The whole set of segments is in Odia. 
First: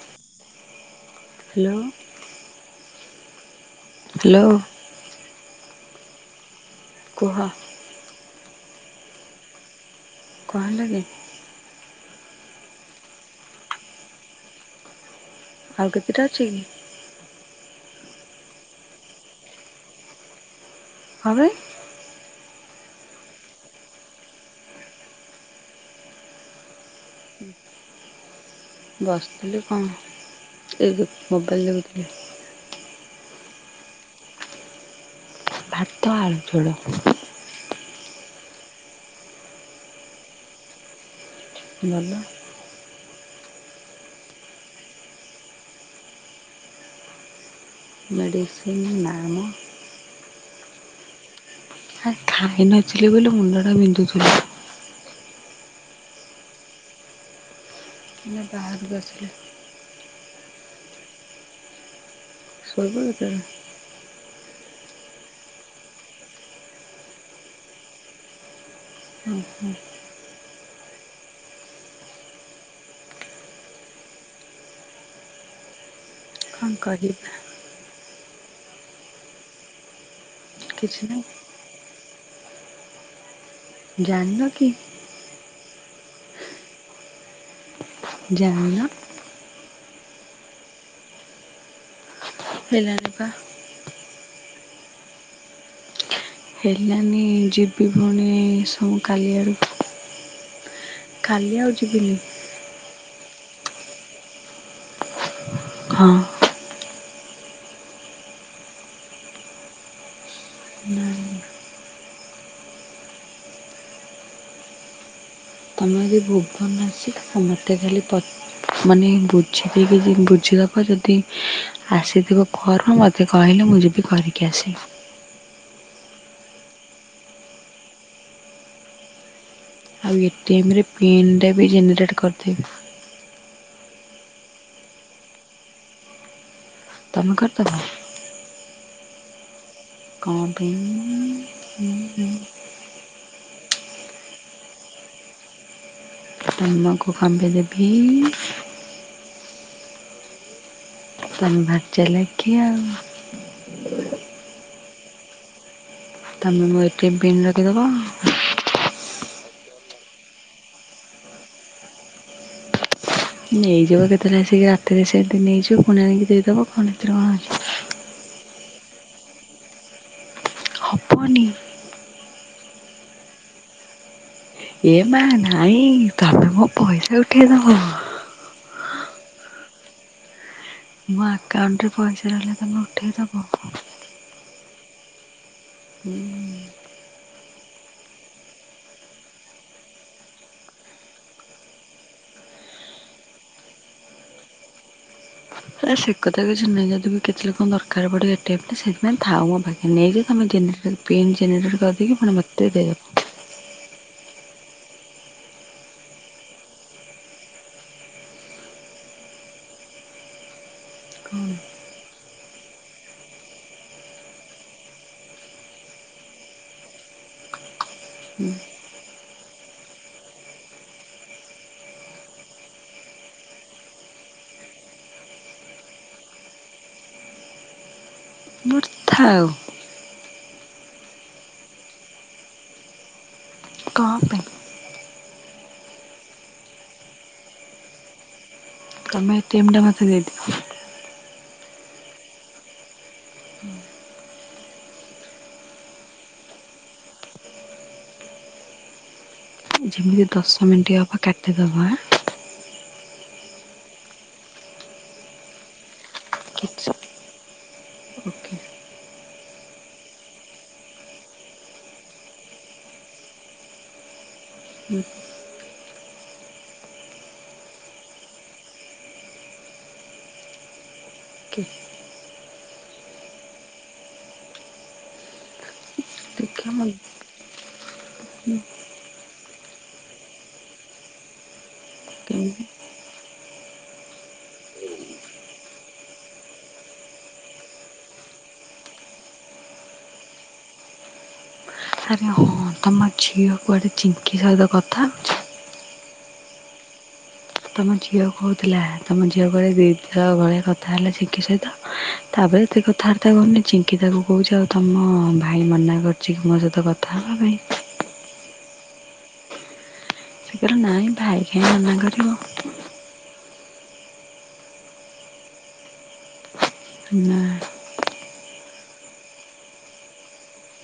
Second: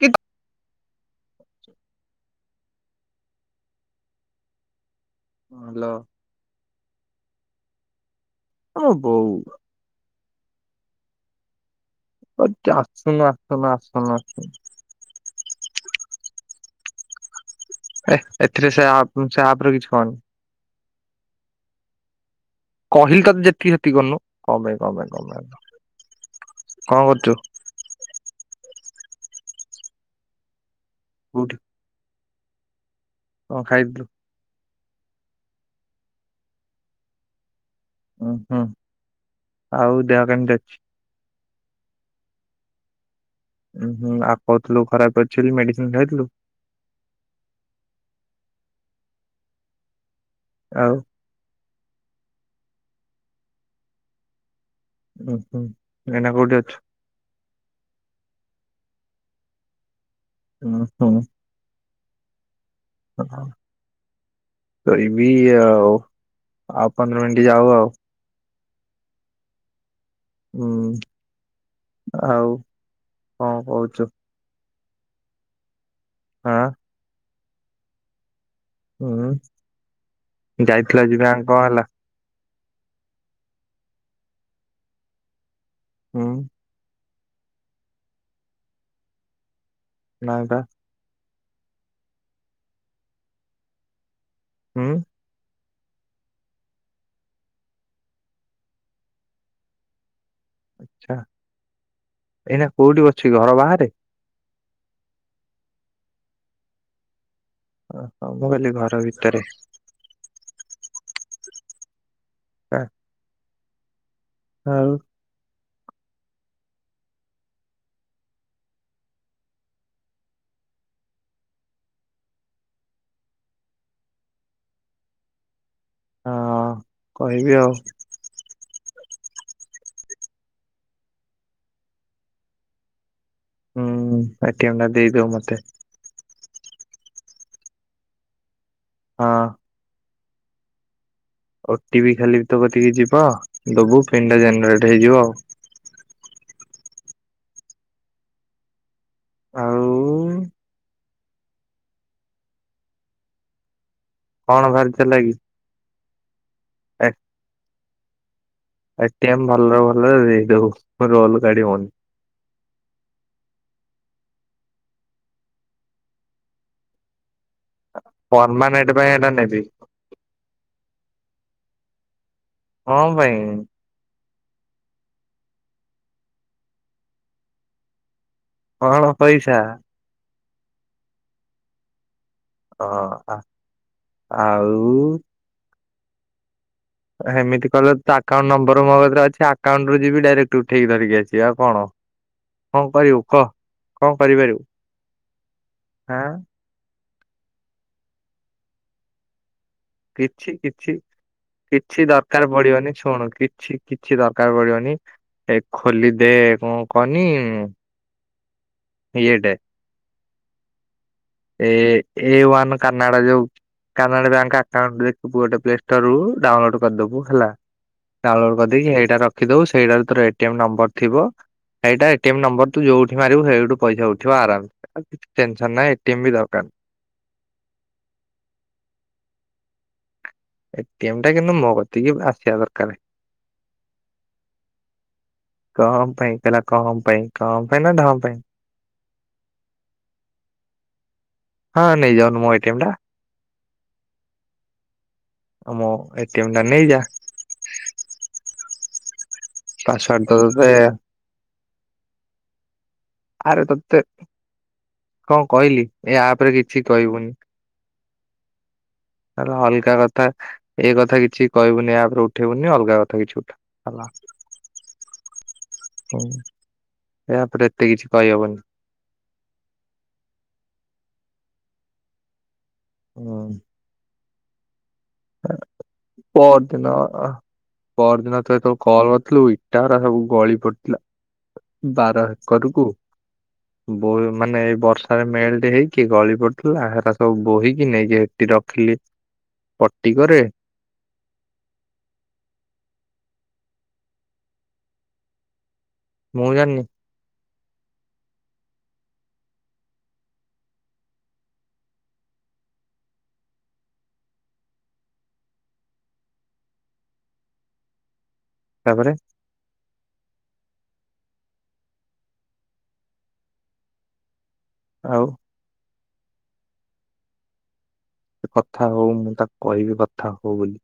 କି ହ୍ୟାଲୋ। ହ୍ୟାଲୋ। ହାଲୋ। କୁହ। ଓ ବଉ। କଣ ହେଲାକି? ଆସୁନ ଆତମା ଆସୁନାତି। ଆଉ କେତେଟା ଅଛି କି? ଏ ଏଥିରେ ସେ ସେ ଆପ ନୁ ସେ ଆପ ରେ କିଛି କହନି। କଣ ପାଇ? କହିଲି ତତେ ଯେତିକି ସେତିକି କରୁନୁ କଣ ପାଇଁ କଣ ପାଇଁ କଣପାଇଁ ତ କଣ କରୁଚୁ? ବସିଥିଲି କଣ ଏ ଯୋଉ କୋଉଠି ମୋବାଇଲ ଦେଖୁ ଥିଲି। କଣ ଖାଇ ଥିଲୁ? ଭାତ ଆଳୁ ଝୋଳ। ଉୁଁ ହୁଁ ଆଉ ଦେହ କେମିତି ଅଛି? ଭଲ। ଉଁ ହୁଁ ଆଉ କହୁଥିଲୁ ଖରାପ ଅଛି ବୋଲି ମେଡିସିନ ଖାଇଥିଲୁ? ମେଡ଼ିସିନ୍ ନାମ। ଆଉ। ଆ ଖଇ ନଥିଲି ବୋଲି ମୁଣ୍ଡ ଟା ବିିନ୍ଧୁଥିଲା। ଉୁଁ ହୁଁ ଏନା କୋଉଠି ଅଛୁ? ମାନେ ବାହାରକୁ ଆସିଲି। ଓହୋ ଶୋଇବ କେତେବେଳେ କରିବି ଆଉ ଆଉ ପନ୍ଦର ମିନିଟ ଯାଉ ଆଉ। ଉଁ ହୁଁ ହୁଁ ଆଉ କଣ କହୁଛ? ଆଁ କଣ କହି ଉଁ କିଛି ଯାଇଥିଲ ଆଜି ନାହିଁ ଗାଁକୁ କଣ ହେଲା? ଜାଣିନ କି? ଉଁ ଜାଣିନ? ନାହିଁ ପା ହେଲାନି ପା ହୁଁ ହେଲାନି ଯିବି ଫୁଣି ସମ କାଲିଆଡ଼କୁ। ଆଚ୍ଛା କାଲି ଆଉ ଯିବିନି। ଏଇନା କୋଉଠି ଅଛି ଘର ବାହାରେ? ହଁ ହ ମୁଁ କହିଲି ଘର ଭିତରେ। ନା [unintelligible] ଆଉ ମୁଁ ଆଜି ଭୁବନ ଆସିଚି ତ ସମସ୍ତେ ଖାଲି ପ ମାନେ ବୁଝିକି ବି ବୁଝିଲା ପରେ [unintelligible] ଆସିଥିବ ଫର୍ମ ମୋତେ କହିଲେ ମୁଁ ଯିବି କରିକି ଆସିବି। ହଁ କହିବି ଆଉ। ଆଉ ଏ-ଟି-ଏମ୍ ରେ ପିନ ଟାବି ଜେନେରେଟ୍ କରିଦେବି। ହୁଁ ଏ-ଟି-ଏମ ଟା ଦେଇଦବୁ ମତେ। ତମେ କରିଦେବ? ହଁ। କଣ ପାଇଁ? ଓ-ଟି-ପି ଖାଲି ତୋ କତିକି ଯିବ ଦବୁ ପିନ୍ ଟା ଜେନେରେଟେ ହେଇଯିବ ଆଉ। ତମକୁ କଣ ପାଇଁ ଦେବି? ଆଉ ଉ ତମେ ଭାରି ଚାଲାକିଆ ଆଉ। କଣ ଭାରି ଚାଲାକି? ତମେ ମୋ ଏ-ଟି-ଏମ ପିନ୍ ରଖିଦେବ। ଏ-ଟି-ଏମ୍ ଭଲରେ ଭଲରେ ଦେଇଦେବୁ ରୋଲ କାଢିବୁନି। ନେଇଯିବ କେତେବେଳେ ଆସିକି ରାତିରେ ସେନ୍ତି ନେଇଯିବ ପୁଣି ଆଣିକି ଦେଇଦେବ କଣ ଏଥିରେ କଣ ଅଛି। ପରମାନେଣ୍ଟ ପାଇଁ ଏଟା ନେବି। ହବନି କଣ ପାଇଁ? ଏ ମା ନାଇଁ ତମେ ମୋ ପଇସା ଉଠେଇଦବ। କଣ ପଇସା? ମୋ ଆକାଉଣ୍ଟରେ ପଇସା ରହିଲେ ତମେ ହଁ। ଉଠେଇଦବ ଆଉ ହୁଁ। ହେମିତି କଲେ ତ ଆକାଉଣ୍ଟ ନମ୍ବର ମୋ କତିରେ ଅଛି ଆକାଉଣ୍ଟରୁ ଯିବି ଡାଇରେକ୍ଟ ଉଠେଇକି ଧରିକି ଆସିବି ଆଉ କଣ? କଣ କହିବୁ କହ? କଣ କରିପାରିବୁ? ହେ ସେ ହାଁ କଥା କିଛି ନାହିଁ ଯଦି ବି କେତେବେଳେ କଣ ଦରକାର ପଡିବ ଏ-ଟି-ଏମ ଟା ସେଥିପାଇଁ ଥାଉ ମୋ ପା ହେନେବି କିଛି ତମେ କିଛି ଗେନେରେ ପିନ୍ ଗେନେରେଟ୍ କିଛି କରିକି ଫୁଣି ଦରକାର ମୋତେ ପଡିବନି ଦେଇଦେବ। ଶୁଣୁ କିଛି କିଛି ଦରକାର ପଡିବନି ଏ ଖୋଲିଦେ କଣ କହନି ଇଏ ଟେ ଏ ଏ ୱାନ୍ କନ୍ନାଡ଼ା ଯୋଉ କାନାଡା ବ୍ୟାଙ୍କ ଆକାଉଣ୍ଟ ଦେଖିବୁ ଗୋଟେ ପ୍ଲେ ଷ୍ଟୋର ରୁ ଡାଉନଲୋଡ୍ କରିଦେବୁ ହେଲା ଡାଉନଲୋଡ କରିଦେଇକି ହେଇଟା ରଖିଦବୁ ସେଇଟାରେ ତୋ ଏ-ଟି-ଏମ୍ ନମ୍ବର ଥିବ ସେଇଟା ଏ-ଟି-ଏମ୍ ନମ୍ବର ତୁ ଯୋଉଠି ମାରିବୁ ସେଇଠୁ ପଇସା ଉଠିବ ଆରାମ୍ ସେ ଟେନେସନ୍ ନାହିଁ। ଟିଭି ଦରକାର ମୋର ଥାଉ ଏ-ଟି-ଏମ୍ ଟା କିନ୍ତୁ ମୋ କତିକି ଆସିବା ଦରକାର। କଣ ପାଇଁ? କଣ ପାଇଁ କହିଲା କଅ ପାଇଁ କଣ ପାଇଁ ନା ଡ଼ଅ ପାଇଁ। ମୋ ଏ-ଟି-ଏମ୍ ଟା ମୋତେ ଦେଇଦିଅ। ହଁ ନେଇଯାଉନୁ ମୋ ଏ-ଟି-ଏମ୍ ଟା। ମୋ ଏ-ଟି-ଏମ୍ ନେଇଯା ପାସୱାର୍ଡ ଯେମିତି ତ ଦଶ ତତେ ମିନିଟି ହେବ କାଟିଦେବ ଆ ଆରେ ତତେ, କଣ କହିଲି ଏ ଆପ ରେ କିଛି କହିବୁନି। ଓକେ। ଏରା ଅଲଗା କଥା ଏଇ କଥା କିଛି କହିବୁନି ଆ ଉପେରେ ଉଠେଇବୁନି ଅଲଗା କଥା କିଛି ଉଠା [unintelligible] ହୁଁ ୟାପରେ ଏତେ କିଛି କହି ହବନି। ଓକେ ଉଁ। ହେ ଦେଖିଆ ମୋ ପଅରଦିନ ପଅରଦିନ ତୁ ଯେତବେଳୁ କଲ୍ କରିଥିଲୁ ଇଟାଗୁରା ସବୁ ଗଳି ପଡିଥିଲା। ବାର ହେକରୁକୁ। ବୋହି ମାନେ ବର୍ଷାରେ ମେଲ୍ଟେ ହେଇକି ଗଳି ପଡିଥିଲା ହେରା ସବୁ ବୋହିକି ନେଇକି ହେ କି ରଖିଲି। ଟିଗରେ ଆରେ ହଁ ତମ ଝିଅ କୁଆଡେ ଚିଙ୍କି ସହିତ କଥା ହଉଛି। ମୁଁ ଜାଣିନି। ତମ ଝିଅ କହୁଥିଲା ତମ ଝିଅ କୁଆଡେ ଦିଥର ଭଳିଆ କଥା ହେଲା ଚିଙ୍କି ସହିତ। ତାପରେ ଏତେ କଥାବାର୍ତ୍ତା କରୁନି ଚିଙ୍କି ତାକୁ କହୁଛି ଆଉ ତମ ଭାଇ ମନା କରିଛି କି ମୋ ସହିତ କଥା ହବା ପାଇଁ। ତାପରେ ସିଏ କହିଲା ନାଇଁ ଭାଇ କାହିଁ ମନା କରିବ। ଆଉ [unintelligible] ସେ କଥା ହଉ ମୁଁ ତାକୁ କହିବି କଥା ହୋ ବୋଲି।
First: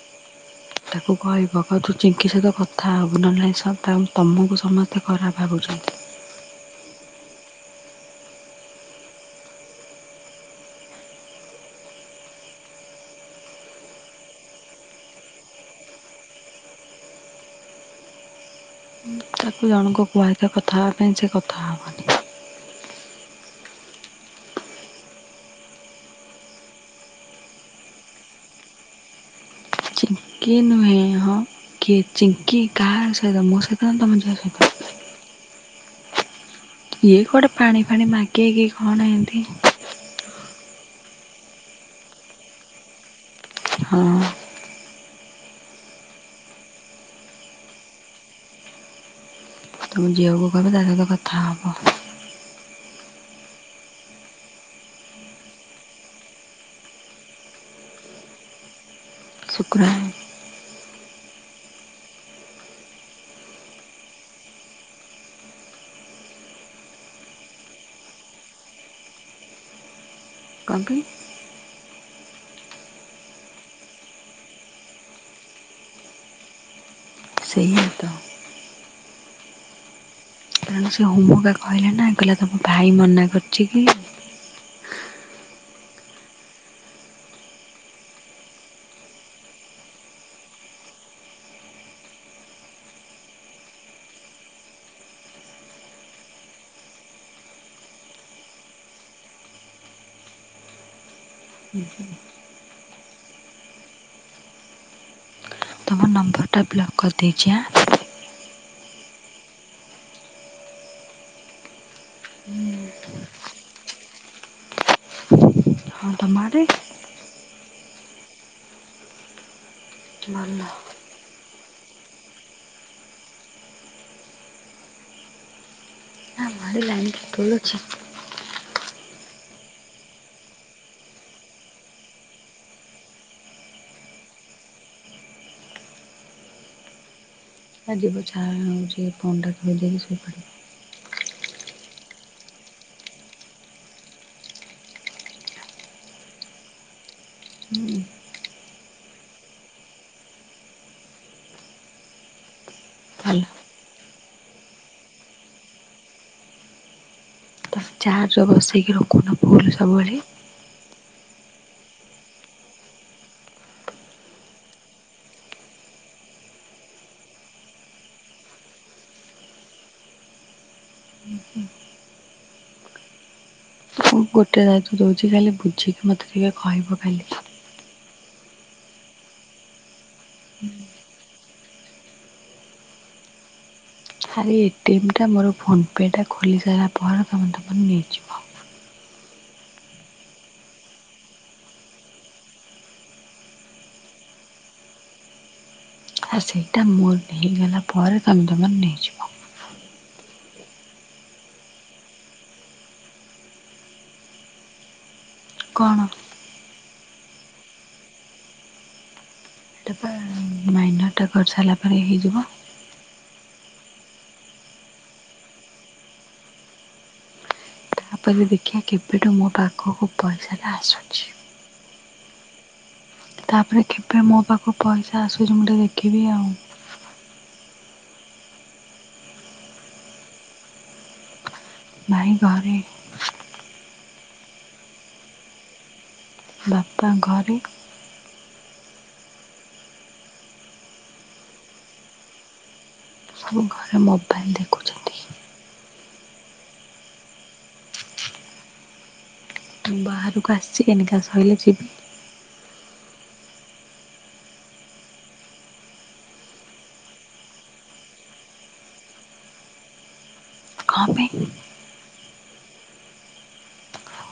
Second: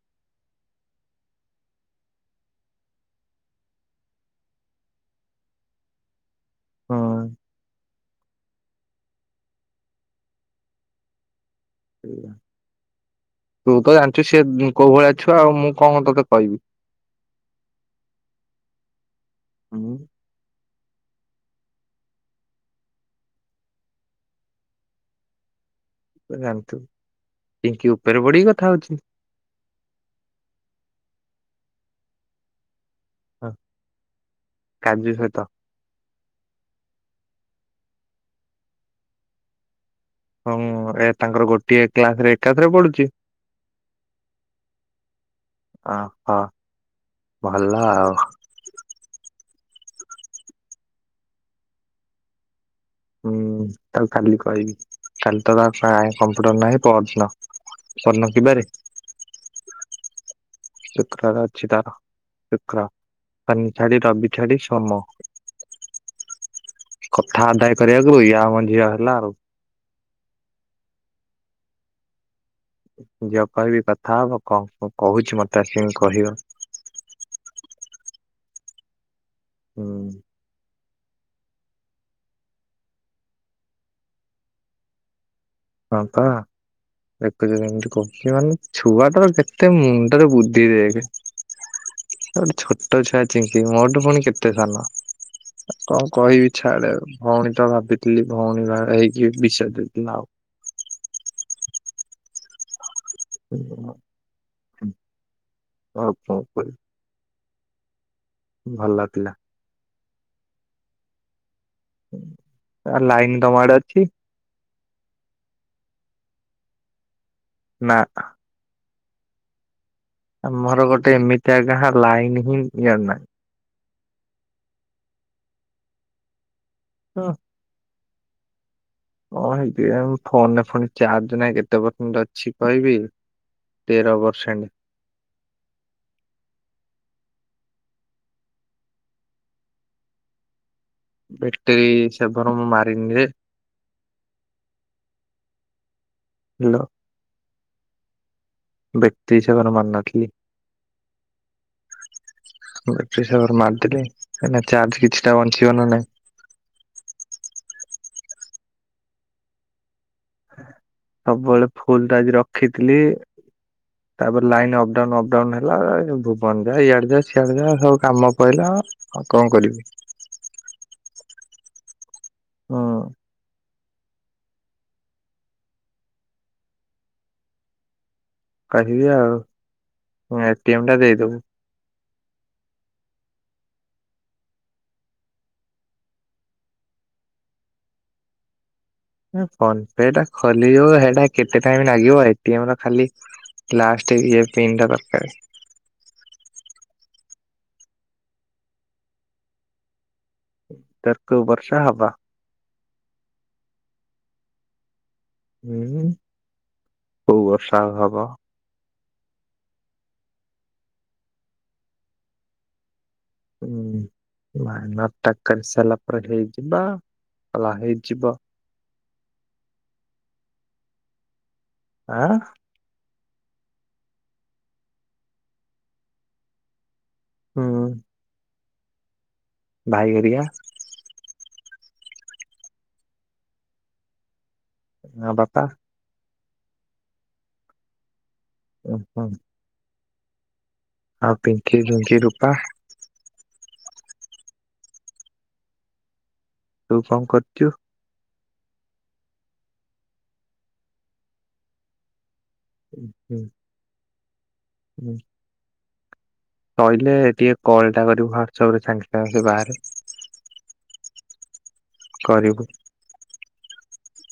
ତାକୁ କହିବ କହିବ ତୁ ଚିଙ୍କି ସହିତ କଥା ହବୁ ନହେଲେ ନାହିଁ [unintelligible] ତମୁକୁ ସମସ୍ତେ ଖରାପ ଭାବୁଛନ୍ତି। ହଁ। ସେଇଆ ତୁ ତ ଜାଣିଛୁ ସିଏ ଉଁ କୋଉ ଭଳିଆ ଛୁଆ ଆଉ ମୁଁ କଣ ତତେ କହିବି। ତାକୁ ମୁଁ ଜଣୁଙ୍କୁ କୁହା ହେଇଥିବ କଥା ହବା ପାଇଁ ସେ କଥା ହବନି। ତୁ ତ ଜାଣିଥିବୁ ପିଙ୍କି ଉପେରେ ପଡିକି କଥା ହଉଛି। କିଏ ନୁହେଁ ହଁ କିଏ ଚିଙ୍କି କାହା ସହିତ ମୋ ସହିତ ନା ତମ ଝିଅ ସହିତ। କାଜୁ ସହିତ। କିଏ କୁଆଡେ ପାଣି ଫାଣି ମାଗେ କି କଣ ଏନ୍ତି। ହଁ ମୁଁ ଏ ତାଙ୍କର ଗୋଟିଏ କ୍ଲାସରେ ଏକାଥରେ ପଢୁଚି। ହଁ। ଆଉ ହଁ ଭଲ ଆଉ। ତମ ଝିଅକୁ କହିବୁ ତା ସହିତ କଥା ହବ। ହୁଁ ତାକୁ କାଲି କହିବି କାଲି ତ ତାର ପ୍ରାୟ କମ୍ପ୍ୟୁଟର ନାହିଁ ପଅରଦିନ ପଅରଦିନ କି ବାରେ। ଶୁକ୍ରଆର। ଶୁକ୍ରୁବାର ଅଛି ତାର। ଶୁକ୍ର ଶନି ଛାଡି ରବି ଛାଡି ସୋମ। କଥା ଆଦାୟ କରିବାକୁ ଇଏ ଆମ ଝିଅ ହେଲା ଆଉ। କଁ ପେଇଁ। ଝିଅକୁ କହିବି କଥା ହବ କଁ କଁ କହୁଛି ମତେ ଆସିକିନି କହିବ। ସେହିଆ ତ। ହୁଁ। ତାଣୁ ସେ ହମୁ ହକା କହିଲେ ନା କହିଲା ତମ ଭାଇ ମନା କରିଛି କି। ହଁ ପା। ଦେଖୁଚୁ କେମତି କହୁଚି ମାନେ ଛୁଆଟାର କେତେ ମୁଣ୍ଡେରେ ବୁଦ୍ଧି ଦେଖେ। ସିଏ ଗୋଟେ ଛୋଟ ଛୁଆ ଚିଙ୍କି ମୋଠୁ ପୁଣି କେତେ ସାନ। କଣ କହିବି ଛାଆଡେ ଆଉ। ଭଉଣୀ ଟା ଭାବିଥିଲି ଭଉଣୀ ହେଇକି ବିଷ ଦେଇଦେଲା ଆଉ। ହୁଁ ହୁଁ। [unintelligible] ତମ ଆଉ କଣ ନମ୍ବରଟା କହିବି ବ୍ଲକ୍ କରିଦେଇଚି ଆଁ। ଭଲ ଥିଲା। ଆ ଲାଇନ ତମଆଡେ ଅଛି? ମାରେ। ନା। ଭଲ ଆମର ଗୋଟେ ଏମିତିଆ ଗାଁ ଲାଇନ ହିଁ ଜଣନାହିଁ। [unintelligible] ହଁ ହେବି ଆଉ, ଫୋନରେ ଫୁଣି ଚାର୍ଜ ନାହିଁ କେତେ ପର୍ସେଣ୍ଟ ଅଛି କହିବି। ତେର ପରସେଣ୍ଟ। [unintelligible] ବ୍ୟାକ୍ଟେରି ସେଭର ମୁଁ ମାରିନି ରେ। ହ୍ୟାଲୋ। ହୁଁ। ବ୍ୟକ୍ତି ହିସାବରେ ମାନେ ରଖିଲି। ବେଟିରି ଭଲ ସାବର ମାରିଦେଲେ କାଇଁ ନା ଚାର୍ଜ କିଛିଟା ବଞ୍ଚିବ ନା ନାଇଁ। ଚାର୍ଜ ବସେଇକି ରଖୁନ ଫୁଲ ସବୁବେଳେ। ସବୁବେଳେ ଫୁଲ ଟା ଆଜି ରଖିଥିଲି। ତାପରେ ଲାଇନ ଅପଡାଉନ ଅପଡାଉନ ହେଲା, ଭୁବନ ଯା ଇଆଡେ ଯା ସିଆଡ ଯା ସବୁ କାମ ପଇଲା ଆଉ କଣ କରିବି? [unintelligible] ହଁ। ମୁଁ ଗୋଟେ ଦାୟୁତ ଦଉଚି ଖାଲି ବୁଝିକି ମୋତେ ଟିକେ କହିବ ଖାଲି। କରିବି ଆଉ, ମୋ ଏଟିମ୍ ଟା ଦେଇଦବୁ। ଆରେ ଏଟିମ୍ ଟା ମୋର ଫୋନ୍ ପେ ଟା ଖୋଲିସାରିଲା ପରେ ତୁମେ ତମର ନେଇଯିବ। ଫୋ ପେ ଟା ଖୋଲିବୁ ସେଟା କେତେ ଟାଇମ୍ ଲାଗିବ ଏଟିମ୍ ଟା ଖାଲି। ଲାଷ୍ଟ ଇଏ ପିନ୍ ଟା ଦରକାରେ। ହେ ସେଇଟା ମୋର ହେଇଗଲା ପରେ ତମେ ତମର ନେଇଯିବ। ତର୍କ ବର୍ଷା ହବା। କଣ ହୁଁ କୋଉ ବର୍ଷା ହବ? [unintelligible] ଅଟା କରି ସାରିଲା ପରେ ହେଇଯିବ। ହୁଁ ମାଇ ନଟା କରି ସାରିଲା ପରେ ହେଇଯିବା ଭ ତାପରେ ଦେଖିବା କେବେଠୁ ମୋ ପାଖୁକୁ ପଇସାଟା ଆସୁଚି। ଆଁ। ତାପରେ କେବେ ମୋ ପାଖୁକୁ ପଇସା ଆସୁଚି ମୁଁ ଟିକେ ଦେଖିବି ଆଉ। ହୁଁ। ଭାଇ ହେରିକା? ଭାଇ ଘରେ। ଆଉ ବାପା? ବାପା ଘରେ। ଓହୋ। ଆଉ ପିଙ୍କି, ଝୁଙ୍କି, ରୂପା? ସବୁ ଘରେ ମୋବାଇଲ୍ ଦେଖୁଛି। ତୁ କଣ କରୁଚୁ? ମୁଁ ବାହାରକୁ ଆସ୍ଚି କେନିକା ସ‌ଇଲେ ଯିବି। ଉ ହୁଁ। ହୁଁ। ସଇଲେ ଟିକେ କଲ୍ ଟା କରିବୁ ହ୍ୱାଟସପ୍ ରେ ସାଙ୍ଗ୍ ସାଙ୍ଗେ ସେ ବାହାରେ। କ ପାଇଁ? କରିବୁ।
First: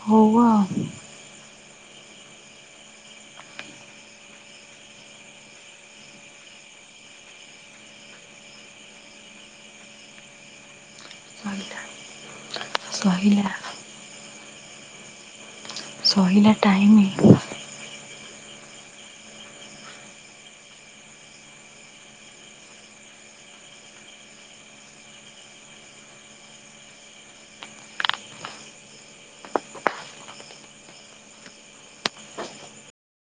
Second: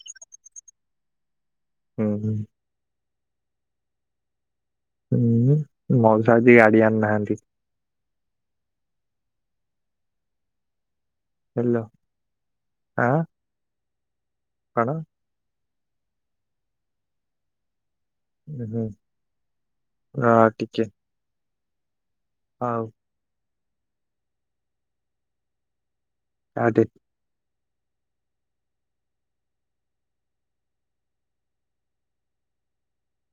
ହଉଆ ହୁଁ -ହୁଁ। ହୁଁ ମଉସା ଆଜି ଗାଡି ଆଣି ନାହାନ୍ତି। ହାଲୋ। କହିଲା। କଣ? କହିଲା ଟାଇମି। ହୁଁ ରହ ଟିକେ। ହଉ। କାଟେ।